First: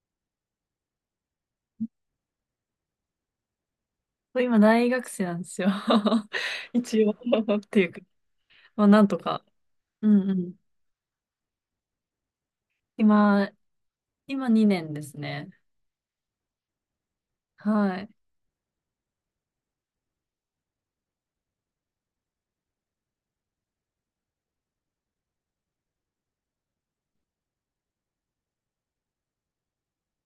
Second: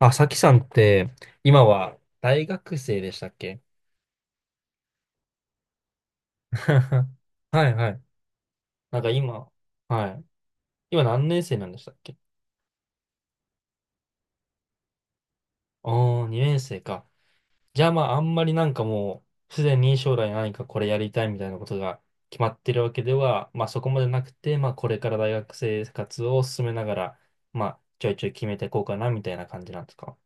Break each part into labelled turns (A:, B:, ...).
A: あ、さきさんって、今は大学生でしたっけ？
B: そう今、大学生なんですよ。一応 っ
A: はい
B: てい
A: は
B: うか、
A: い。
B: まあ、
A: なん
B: なん
A: か
B: とか。
A: 今、は
B: う
A: い。
B: んうん。
A: 今何年生なんでしたっけ？
B: 今、2年ですね。
A: おー、2年生か。じゃあ
B: は
A: ま
B: い。
A: あ、あんまりなんかもう、すでに将来何かこれやりたいみたいなことが決まってるわけでは、まあそこまでなくて、まあこれから大学生活を進めながら、まあちょいちょい決めていこうかなみたいな感じなんですか？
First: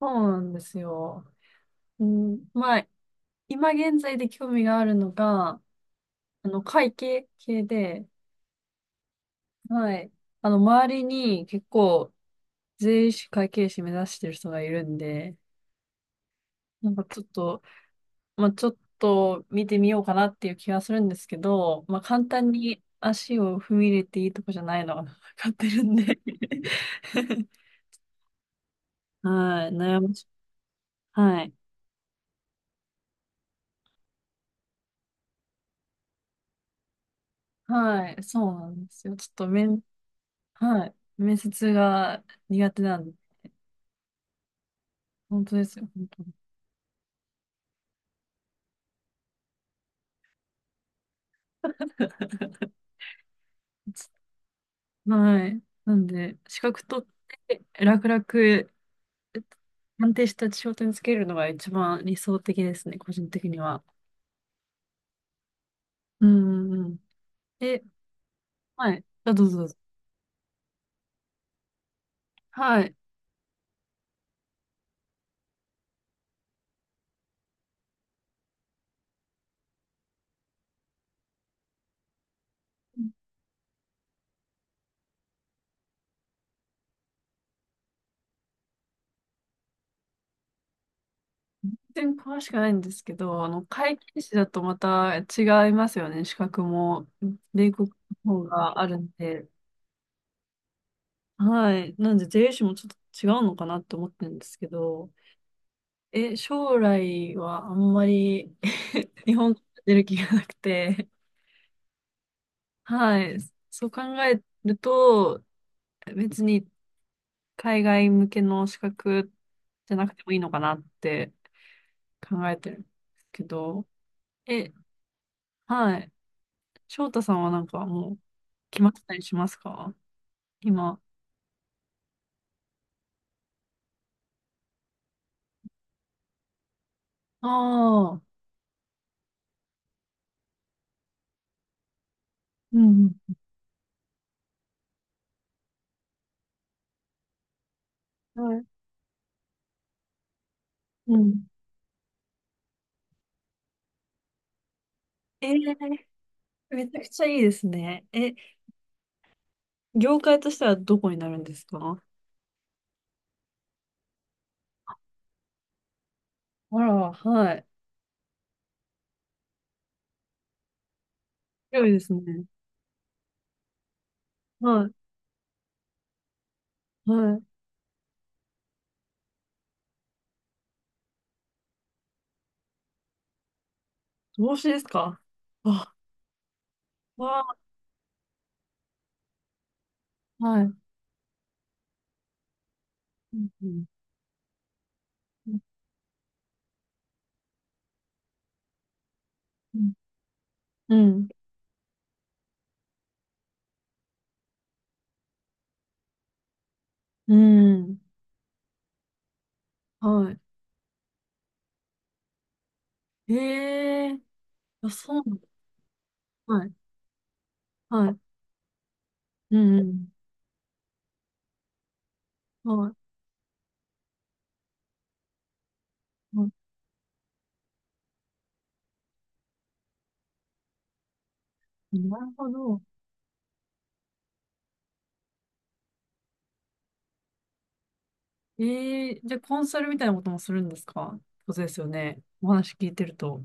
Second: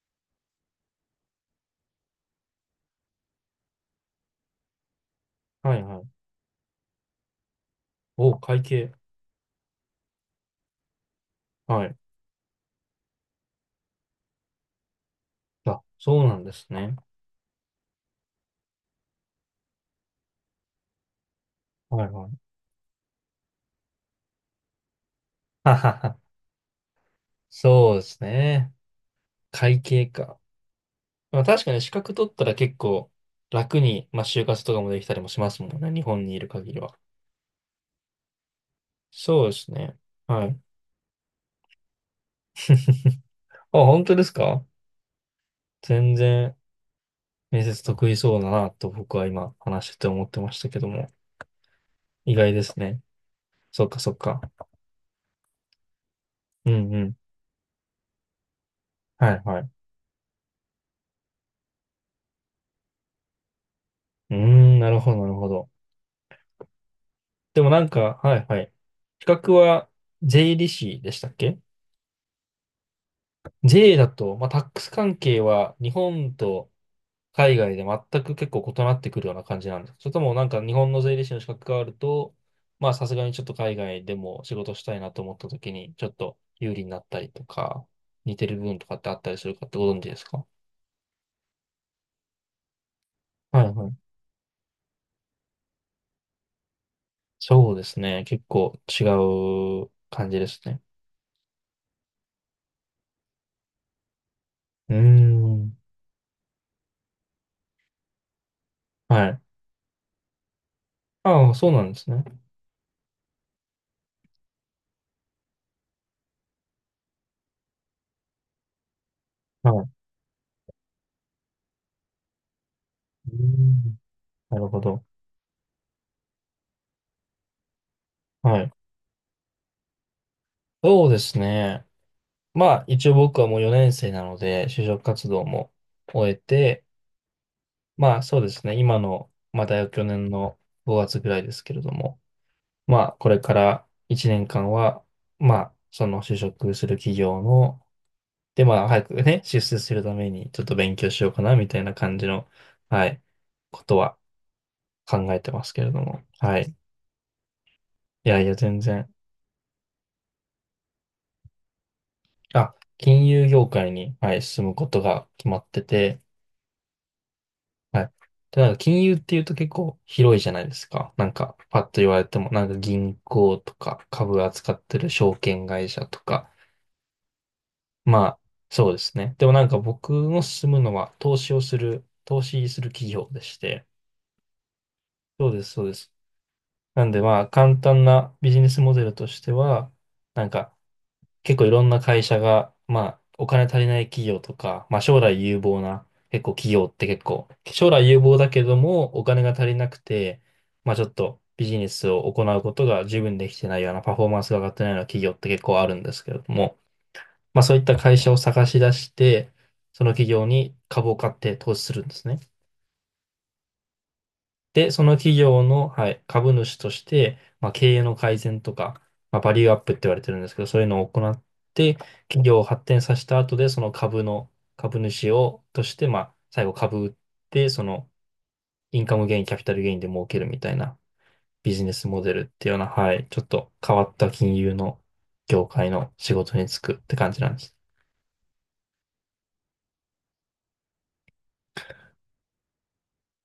B: そうなんですよ。うん、まあ、今現在で興味があるのが、
A: はいはい。
B: 会計系で、
A: お会計。
B: はい。周りに結
A: はい。
B: 構、税理士会計士目指してる人がいるんで、
A: あ、そうなんです
B: な
A: ね。
B: んかちょっと、まあ、ちょっと見てみようかなっていう気がするんですけど、まあ、
A: はい
B: 簡
A: はい。
B: 単に足を踏み入れていいとこじゃないのが 分かっ て
A: は
B: る
A: は
B: ん
A: は。
B: で
A: そうですね。
B: はい、
A: 会
B: 悩
A: 計
B: ましい。
A: か。ま
B: は
A: あ
B: い。
A: 確かに資格取ったら結構楽に、まあ就活とかもできたりもしますもんね。日本にいる限りは。
B: はい、そうなんですよ。ちょっ
A: そう
B: と
A: ですね。はい。
B: はい、面接が苦手なんで、
A: あ、本当ですか？
B: 本当ですよ、本
A: 全
B: 当に。
A: 然面接得意そうだなと僕は今話してて思ってましたけども。意外ですね。そっか そっか。
B: はい。なんで、資
A: う
B: 格
A: んう
B: 取っ
A: ん。
B: て楽々、
A: はいはい。う
B: 安定した仕事につけるのが一番理想的ですね、個人的には。
A: ーん、なるほどなるほど。
B: うんうんうん。
A: でもな
B: え
A: んか、はいはい。
B: はい。
A: 資
B: あ、どう
A: 格
B: ぞどうぞ。
A: は税理士でしたっけ？
B: はい。
A: 税だと、まあタックス関係は日本と海外で全く結構異なってくるような感じなんですか？それともなんか日本の税理士の資格があると、まあさすがにちょっと海外でも仕事したいなと思った時にちょっと有利になったりとか、似てる部分とかってあったりするかってご存知ですか？
B: 全然詳しくないんですけど、
A: はいは
B: 会
A: い。
B: 計士だとまた違いますよね。資格も、米
A: そうで
B: 国
A: すね。
B: の方
A: 結構
B: がある
A: 違
B: んで。
A: う感じですね。
B: はい。なんで、税理士もちょっと違うのかなって思ってるんですけ
A: うー
B: ど、
A: ん。
B: 将来はあんまり
A: は
B: 日
A: い。
B: 本から出る気がなくて、
A: ああ、そうなんですね。
B: はい。そう考えると、別に海外向けの資格
A: はい。う
B: じゃなくてもいいのかなって考えてるんです
A: ー
B: けど、
A: ん。なる
B: え、
A: ほど。
B: はい。翔太さんはなんかもう
A: はい。
B: 決まってたりしますか今？
A: そうですね。まあ一応僕はもう4年生なので、就職活動も終えて、
B: あ
A: ま
B: あ、
A: あそうですね。今の、まだ去年の5月ぐらいですけれども、
B: う
A: ま
B: ん
A: あこ
B: う
A: れ
B: ん。
A: から1年間は、まあその就職する企業の、
B: う
A: で
B: ん。
A: まあ早くね、出世するためにちょっと勉強
B: う
A: しようか
B: ん。
A: なみたいな感じの、はい、ことは考えて
B: え
A: ます
B: ー
A: けれども、はい。
B: めちゃくちゃいいですね。
A: いやいや全然、
B: 業界としてはどこになるんですか？
A: あ、金融業界に、はい、進むことが決まってて、
B: あら、はい。
A: はい。で、なんか金融っていうと結構広いじゃないですか。なんか、パッ
B: 広
A: と
B: いで
A: 言
B: す
A: われて
B: ね。
A: も、なんか銀行とか株扱っ
B: は
A: てる証券会社とか。
B: い、はい。
A: まあ、そうですね。でもなんか僕の進むのは投資をする、投資する企業でして。
B: 投資ですか？
A: そうです、そうで
B: あ、
A: す。なんでまあ、
B: わ
A: 簡単なビジネスモデルとしては、
B: あ、
A: なん
B: は
A: か、
B: い。
A: 結構いろんな会社が、まあ、
B: う
A: お
B: ん、
A: 金
B: う
A: 足
B: ん、
A: りない企業とか、まあ、将来有望な、結構企業って結構、将来有望だけども、お金が足りなくて、ま
B: う
A: あ、ちょっ
B: ん、
A: とビジネスを行うことが十分できてないような、パフォーマンスが上がってないような企業って結構あるんですけれども、
B: う
A: まあ、
B: ん、
A: そう
B: う
A: いった
B: ん
A: 会社を探し出して、その企
B: は
A: 業に株を買って投資するんですね。
B: い。ええ、
A: で、
B: あ、
A: その
B: そうな
A: 企業の、はい、株
B: のはい、
A: 主として、まあ、経営
B: は
A: の
B: い。
A: 改善とか、まあ、バ
B: う
A: リューアップって言
B: ん、
A: われてるんですけど、そういうのを行って、企業を
B: うん、
A: 発
B: は
A: 展させた後で、その株の、株主を、として、まあ、
B: い、は
A: 最後株売って、その、インカムゲイン、キャピタルゲインで儲けるみたいなビジネ
B: い。
A: ス
B: な
A: モ
B: る
A: デルっ
B: ほ
A: ていうよう
B: ど。
A: な、はい、ちょっと変わった金融の業界の仕事に就くって感じなんです。
B: ええ、じゃあコンサルみたいなこともするんですか？そうですよね。お話聞いてると。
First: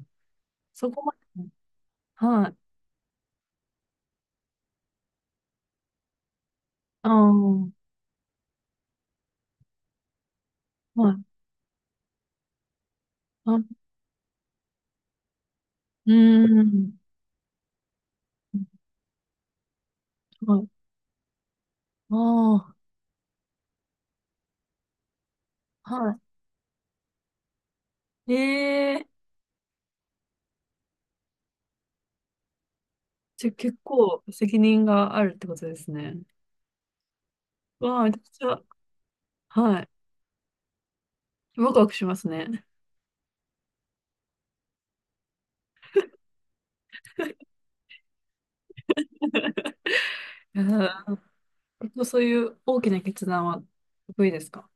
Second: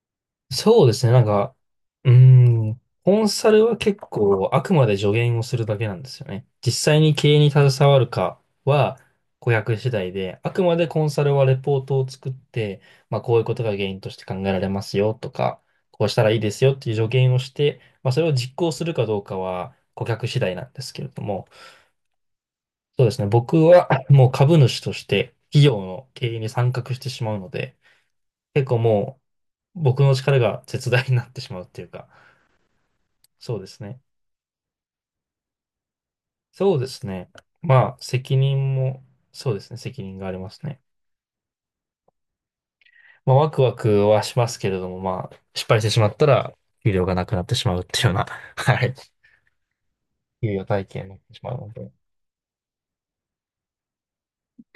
A: そう
B: そ
A: で
B: こ
A: すね。
B: ま
A: なん
B: で。
A: か、うー
B: はい。
A: ん、コンサルは結構あくまで助言をするだけなんですよね。実際
B: ああ、
A: に経営に携
B: は
A: わるかは顧客次第で、あくまでコンサル
B: い。
A: はレポートを作って、まあこういう
B: あ、
A: こと
B: う
A: が原因として考えられますよとか、こう
B: ー
A: したらいいですよっていう
B: ん。
A: 助言をして、まあそれを実行するかどうかは顧客次第
B: は
A: な
B: い。
A: んですけれども、
B: ああ、
A: そうですね。僕は もう株主として企業の
B: は
A: 経営に参画してしまうので、結構
B: い。え
A: も
B: え、
A: う僕の力が絶大になってしまうっていうか、
B: じゃあ
A: そうで
B: 結
A: すね。
B: 構責任があるってことですね。
A: そうですね。まあ、
B: わあ、めちゃく
A: 責
B: ちゃ、
A: 任も、そうですね。
B: はい。
A: 責任がありますね。
B: ワクワクしますね。
A: まあ、ワクワクはしますけれども、まあ、失敗してしまったら、給料がなくなってしまうっていうような、はい。給
B: いや
A: 与体系にな
B: ー、
A: ってしまうので。
B: 結構そういう大きな決断は得意ですか？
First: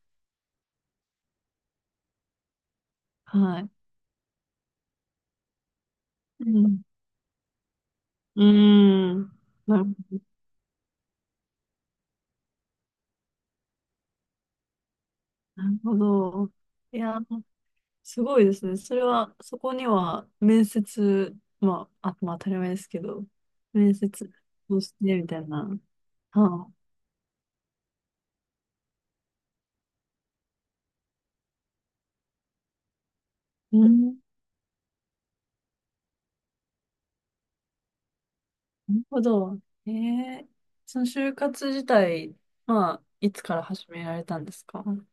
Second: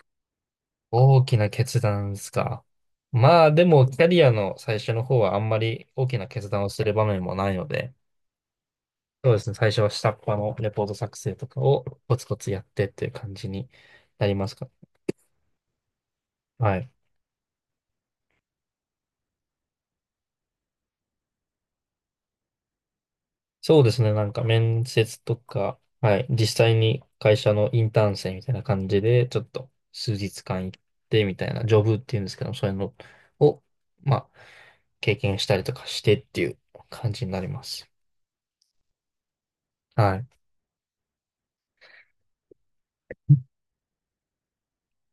A: 大きな決断ですか。まあ、
B: は
A: で
B: い。
A: も、キャリアの最初の方はあんまり大きな決
B: う
A: 断を
B: ん。
A: する場面もないので、
B: うー
A: そ
B: ん。
A: うですね。最
B: な
A: 初は下っ
B: る
A: 端のレポート作成とかをコツコツやってっていう感じになりますか。
B: なるほど。
A: はい。
B: いやー、すごいですね。それは、そこには面接、まあ、あ、まあ当たり前ですけど、
A: そうで
B: 面
A: すね。な
B: 接
A: んか
B: を
A: 面
B: して
A: 接
B: み
A: と
B: たいな。
A: か、はい。実
B: はあ、
A: 際に会社のインターン生みたいな感じで、ちょっと数日間行ってみたいな、ジョブっていうんですけど、そういうのを、
B: う
A: ま
B: ん、
A: あ、経験したりとかしてっていう感じになります。
B: なるほど。え
A: はい。
B: え、その就活自体、まあ、いつから始められたんですか？うん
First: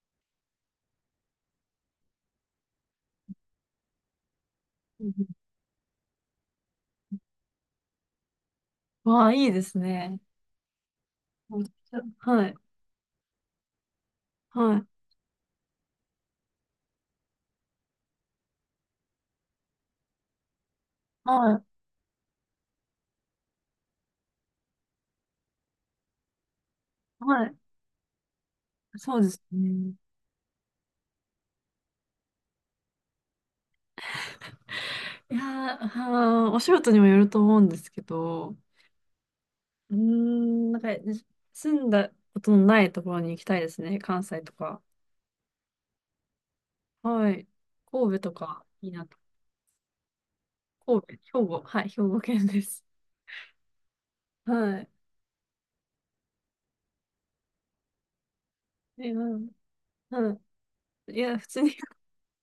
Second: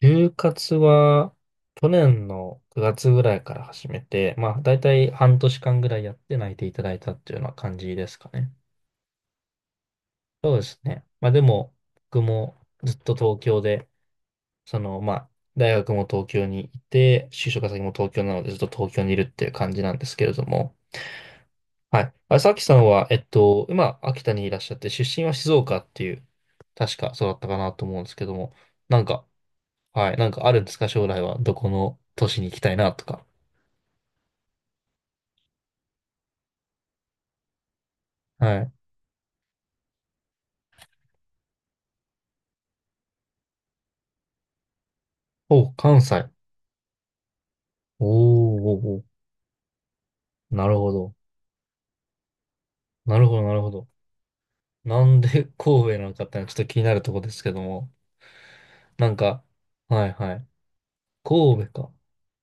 A: 就活は、去年の9月ぐらいから始めて、まあ、だいた
B: う
A: い
B: ん、
A: 半年間ぐらいやって内定いただいたっていうような感じですかね。
B: わあ、いいですね。
A: そうですね。まあ、で
B: めっ
A: も、
B: ちゃ
A: 僕
B: はい、
A: もずっと東京で
B: は
A: そ
B: い、
A: の、まあ、大学も東京にいて、就職先も東京なのでずっと東京にいるっていう感じなんですけれども、
B: はい、
A: はい。あ、さきさんは、今、秋田にいらっしゃって、出身は静岡っていう、確かそうだっ
B: は
A: たか
B: い。
A: なと思うんですけども、なん
B: そう
A: か、
B: ですね。
A: はい、なんかあるんですか、将来は、どこの都市に行きたいなとか。
B: いやー、はー、お仕事にもよると思うんですけど、
A: はい。
B: うーん、なんか、住んだことのないところに行きたいですね。関西とか。
A: お、関西。
B: はい。
A: お
B: 神戸と
A: ー
B: か、
A: おー
B: いいな
A: お
B: と。
A: ー、なるほ
B: 神戸、
A: ど。
B: 兵庫。はい、兵庫県です。
A: なるほど、なるほど。
B: はい。
A: なんで神戸なのかってのはちょっと気になるところですけども、な
B: え、
A: ん
B: う
A: か、
B: ん、
A: はい
B: う
A: は
B: ん。
A: い。
B: いや、普通
A: 神戸
B: に
A: か。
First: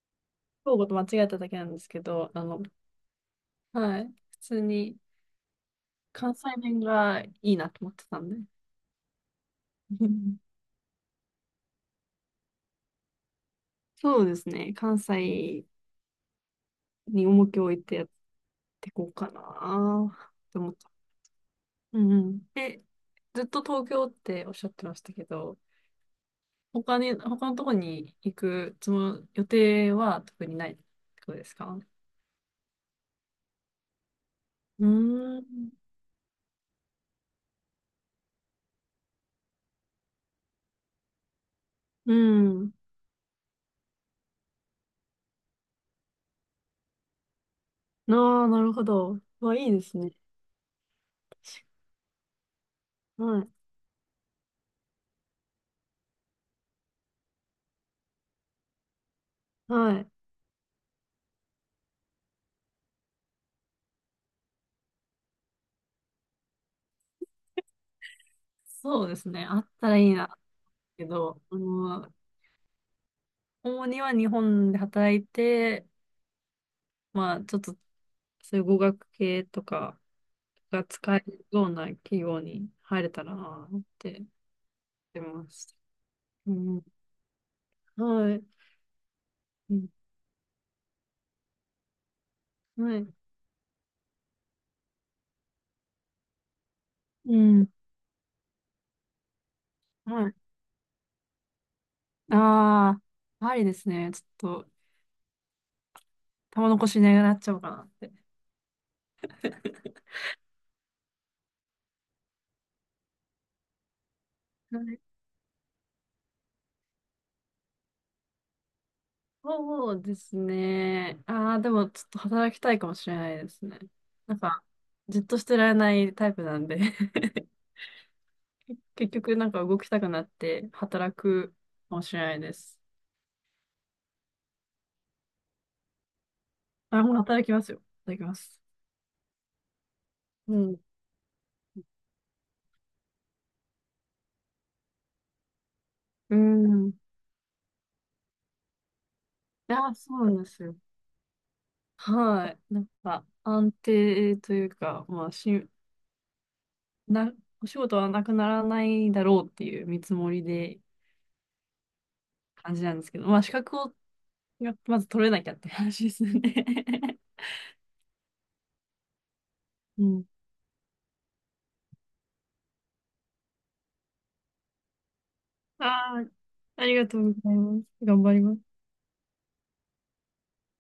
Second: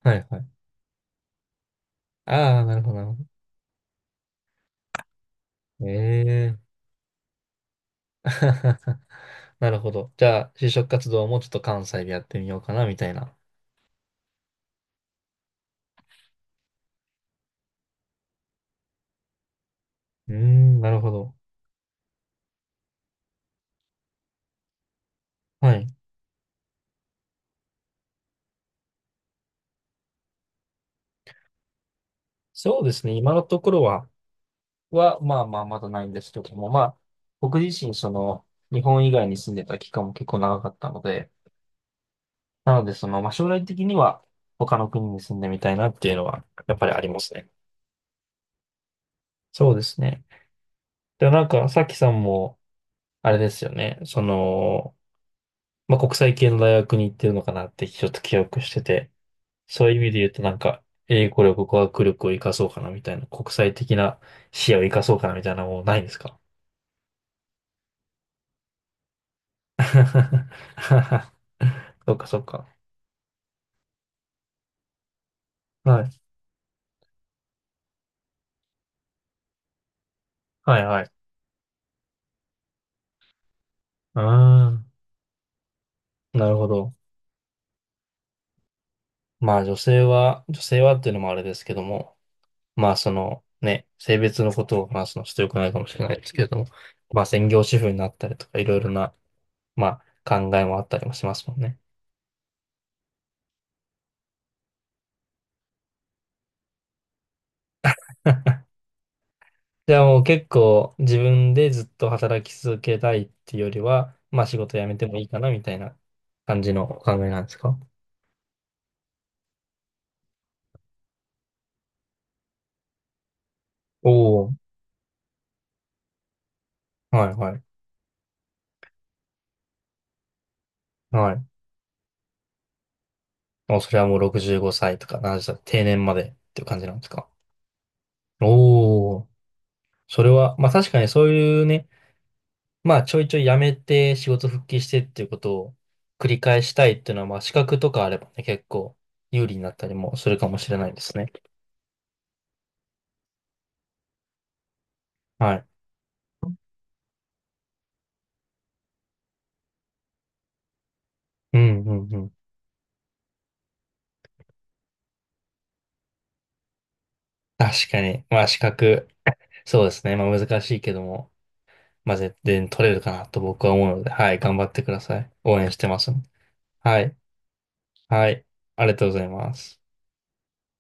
A: はいはい。
B: 兵庫と間違えただけなんですけど、
A: ああ、なるほど、なるほど。
B: はい。普通に
A: え
B: 関西
A: え
B: 弁がいいなと思ってたんで。
A: なるほ
B: う
A: ど。じゃ
B: ん、
A: あ、就職活動もちょっと関西でやってみようかな、みたいな。
B: そうですね。関西に重きを置いてやっていこうかな
A: うー
B: って思っ
A: ん、
B: た。
A: なるほど。
B: うんうん。ずっと東京っておっしゃってましたけど、
A: はい。
B: 他に、他のとこに行くつも、予定は特にないってことですか？
A: そうですね。今のところは、
B: う
A: は、ま
B: ー
A: あまあ、
B: ん。
A: まだないんですけども、まあ、僕自身、その、日本以外に住んでた期間も結構長かったので、
B: うん。
A: なので、その、まあ、将来的には、他の国に住んでみたいなっていうのは、やっぱりありますね。
B: ああ、なるほど。わ、い
A: そ
B: い
A: う
B: で
A: で
B: す
A: す
B: ね。
A: ね。で、なんか、さきさんも、あれ
B: は
A: で
B: い。
A: すよね。その、まあ、国際系の大学に行ってるのかなってちょっと記憶してて、そうい
B: は
A: う意
B: い。
A: 味で言うとなんか、英語力、語学力を活かそうかなみたいな、国際的な視野を活かそうかなみたいなのもうないんですか？
B: そうですね。あったらいいな。けど、
A: そうか、そうか。
B: 主には日本で働いて、
A: はい。
B: まあ、ちょっと、そういう語学系とか
A: は
B: が
A: い、はい。
B: 使えるような企業に入れたらなって思っ
A: あ
B: てます。
A: あ、な
B: う
A: るほ
B: ん。
A: ど。
B: はい。
A: まあ、
B: う
A: 女
B: ん。
A: 性は、女性はっていうのもあれですけども、まあ、
B: は
A: そ
B: い。
A: の、ね、性別のことを話すのはちょっと良くないかもしれないですけれども、まあ、
B: う
A: 専業
B: ん。
A: 主婦になったりとか、いろいろな、ま
B: はい。
A: あ、考えもあったりもしますもんね。
B: ああ、ありですね。ちょっと、玉残しなくなっちゃおうかなって。
A: じゃあもう結構自分でずっと働き続けたいっていうよりは、まあ仕事
B: は
A: 辞め
B: い、
A: てもいいかなみたいな感じのお考えなんですか？
B: そうですね。ああ、でも、ちょっと働きたいかもしれないですね。
A: お
B: なん
A: お
B: か、じっとしてられないタイプなんで
A: ー、はいはい、
B: 結局、なんか動きたくなって働
A: はい。
B: くかもしれないです。
A: もうそれはもう65歳とか70歳、定年までっていう感じなん
B: あ、
A: です
B: もう
A: か？
B: 働きますよ。働きます。
A: おおー、それ
B: う
A: は、まあ
B: ん。
A: 確かにそういうね、まあちょいちょい辞めて仕事復帰してっていうことを繰
B: う
A: り返した
B: ん。
A: い
B: い
A: っていうのは、まあ資格とかあればね、結構有利になった
B: や、
A: り
B: そ
A: も
B: う
A: す
B: な
A: る
B: んで
A: かも
B: す
A: し
B: よ。
A: れないですね。
B: はい。なんか、安定というか、まあ、
A: はい。
B: な、お仕事はなくならないだろうっていう見積もりで
A: うんうんうん。
B: 感じなんですけど、まあ、資格をまず取れなきゃって話ですね。
A: 確かに。まあ資格。そうで
B: う
A: すね。ま
B: ん。
A: あ難しいけども、まあ絶対取れるかなと僕は思うので、はい、頑張ってください。応援し
B: あ
A: てます。
B: あ、あり
A: は
B: が
A: い、
B: とうございます。頑
A: は
B: 張り
A: い、
B: ます。
A: ありがとうございます。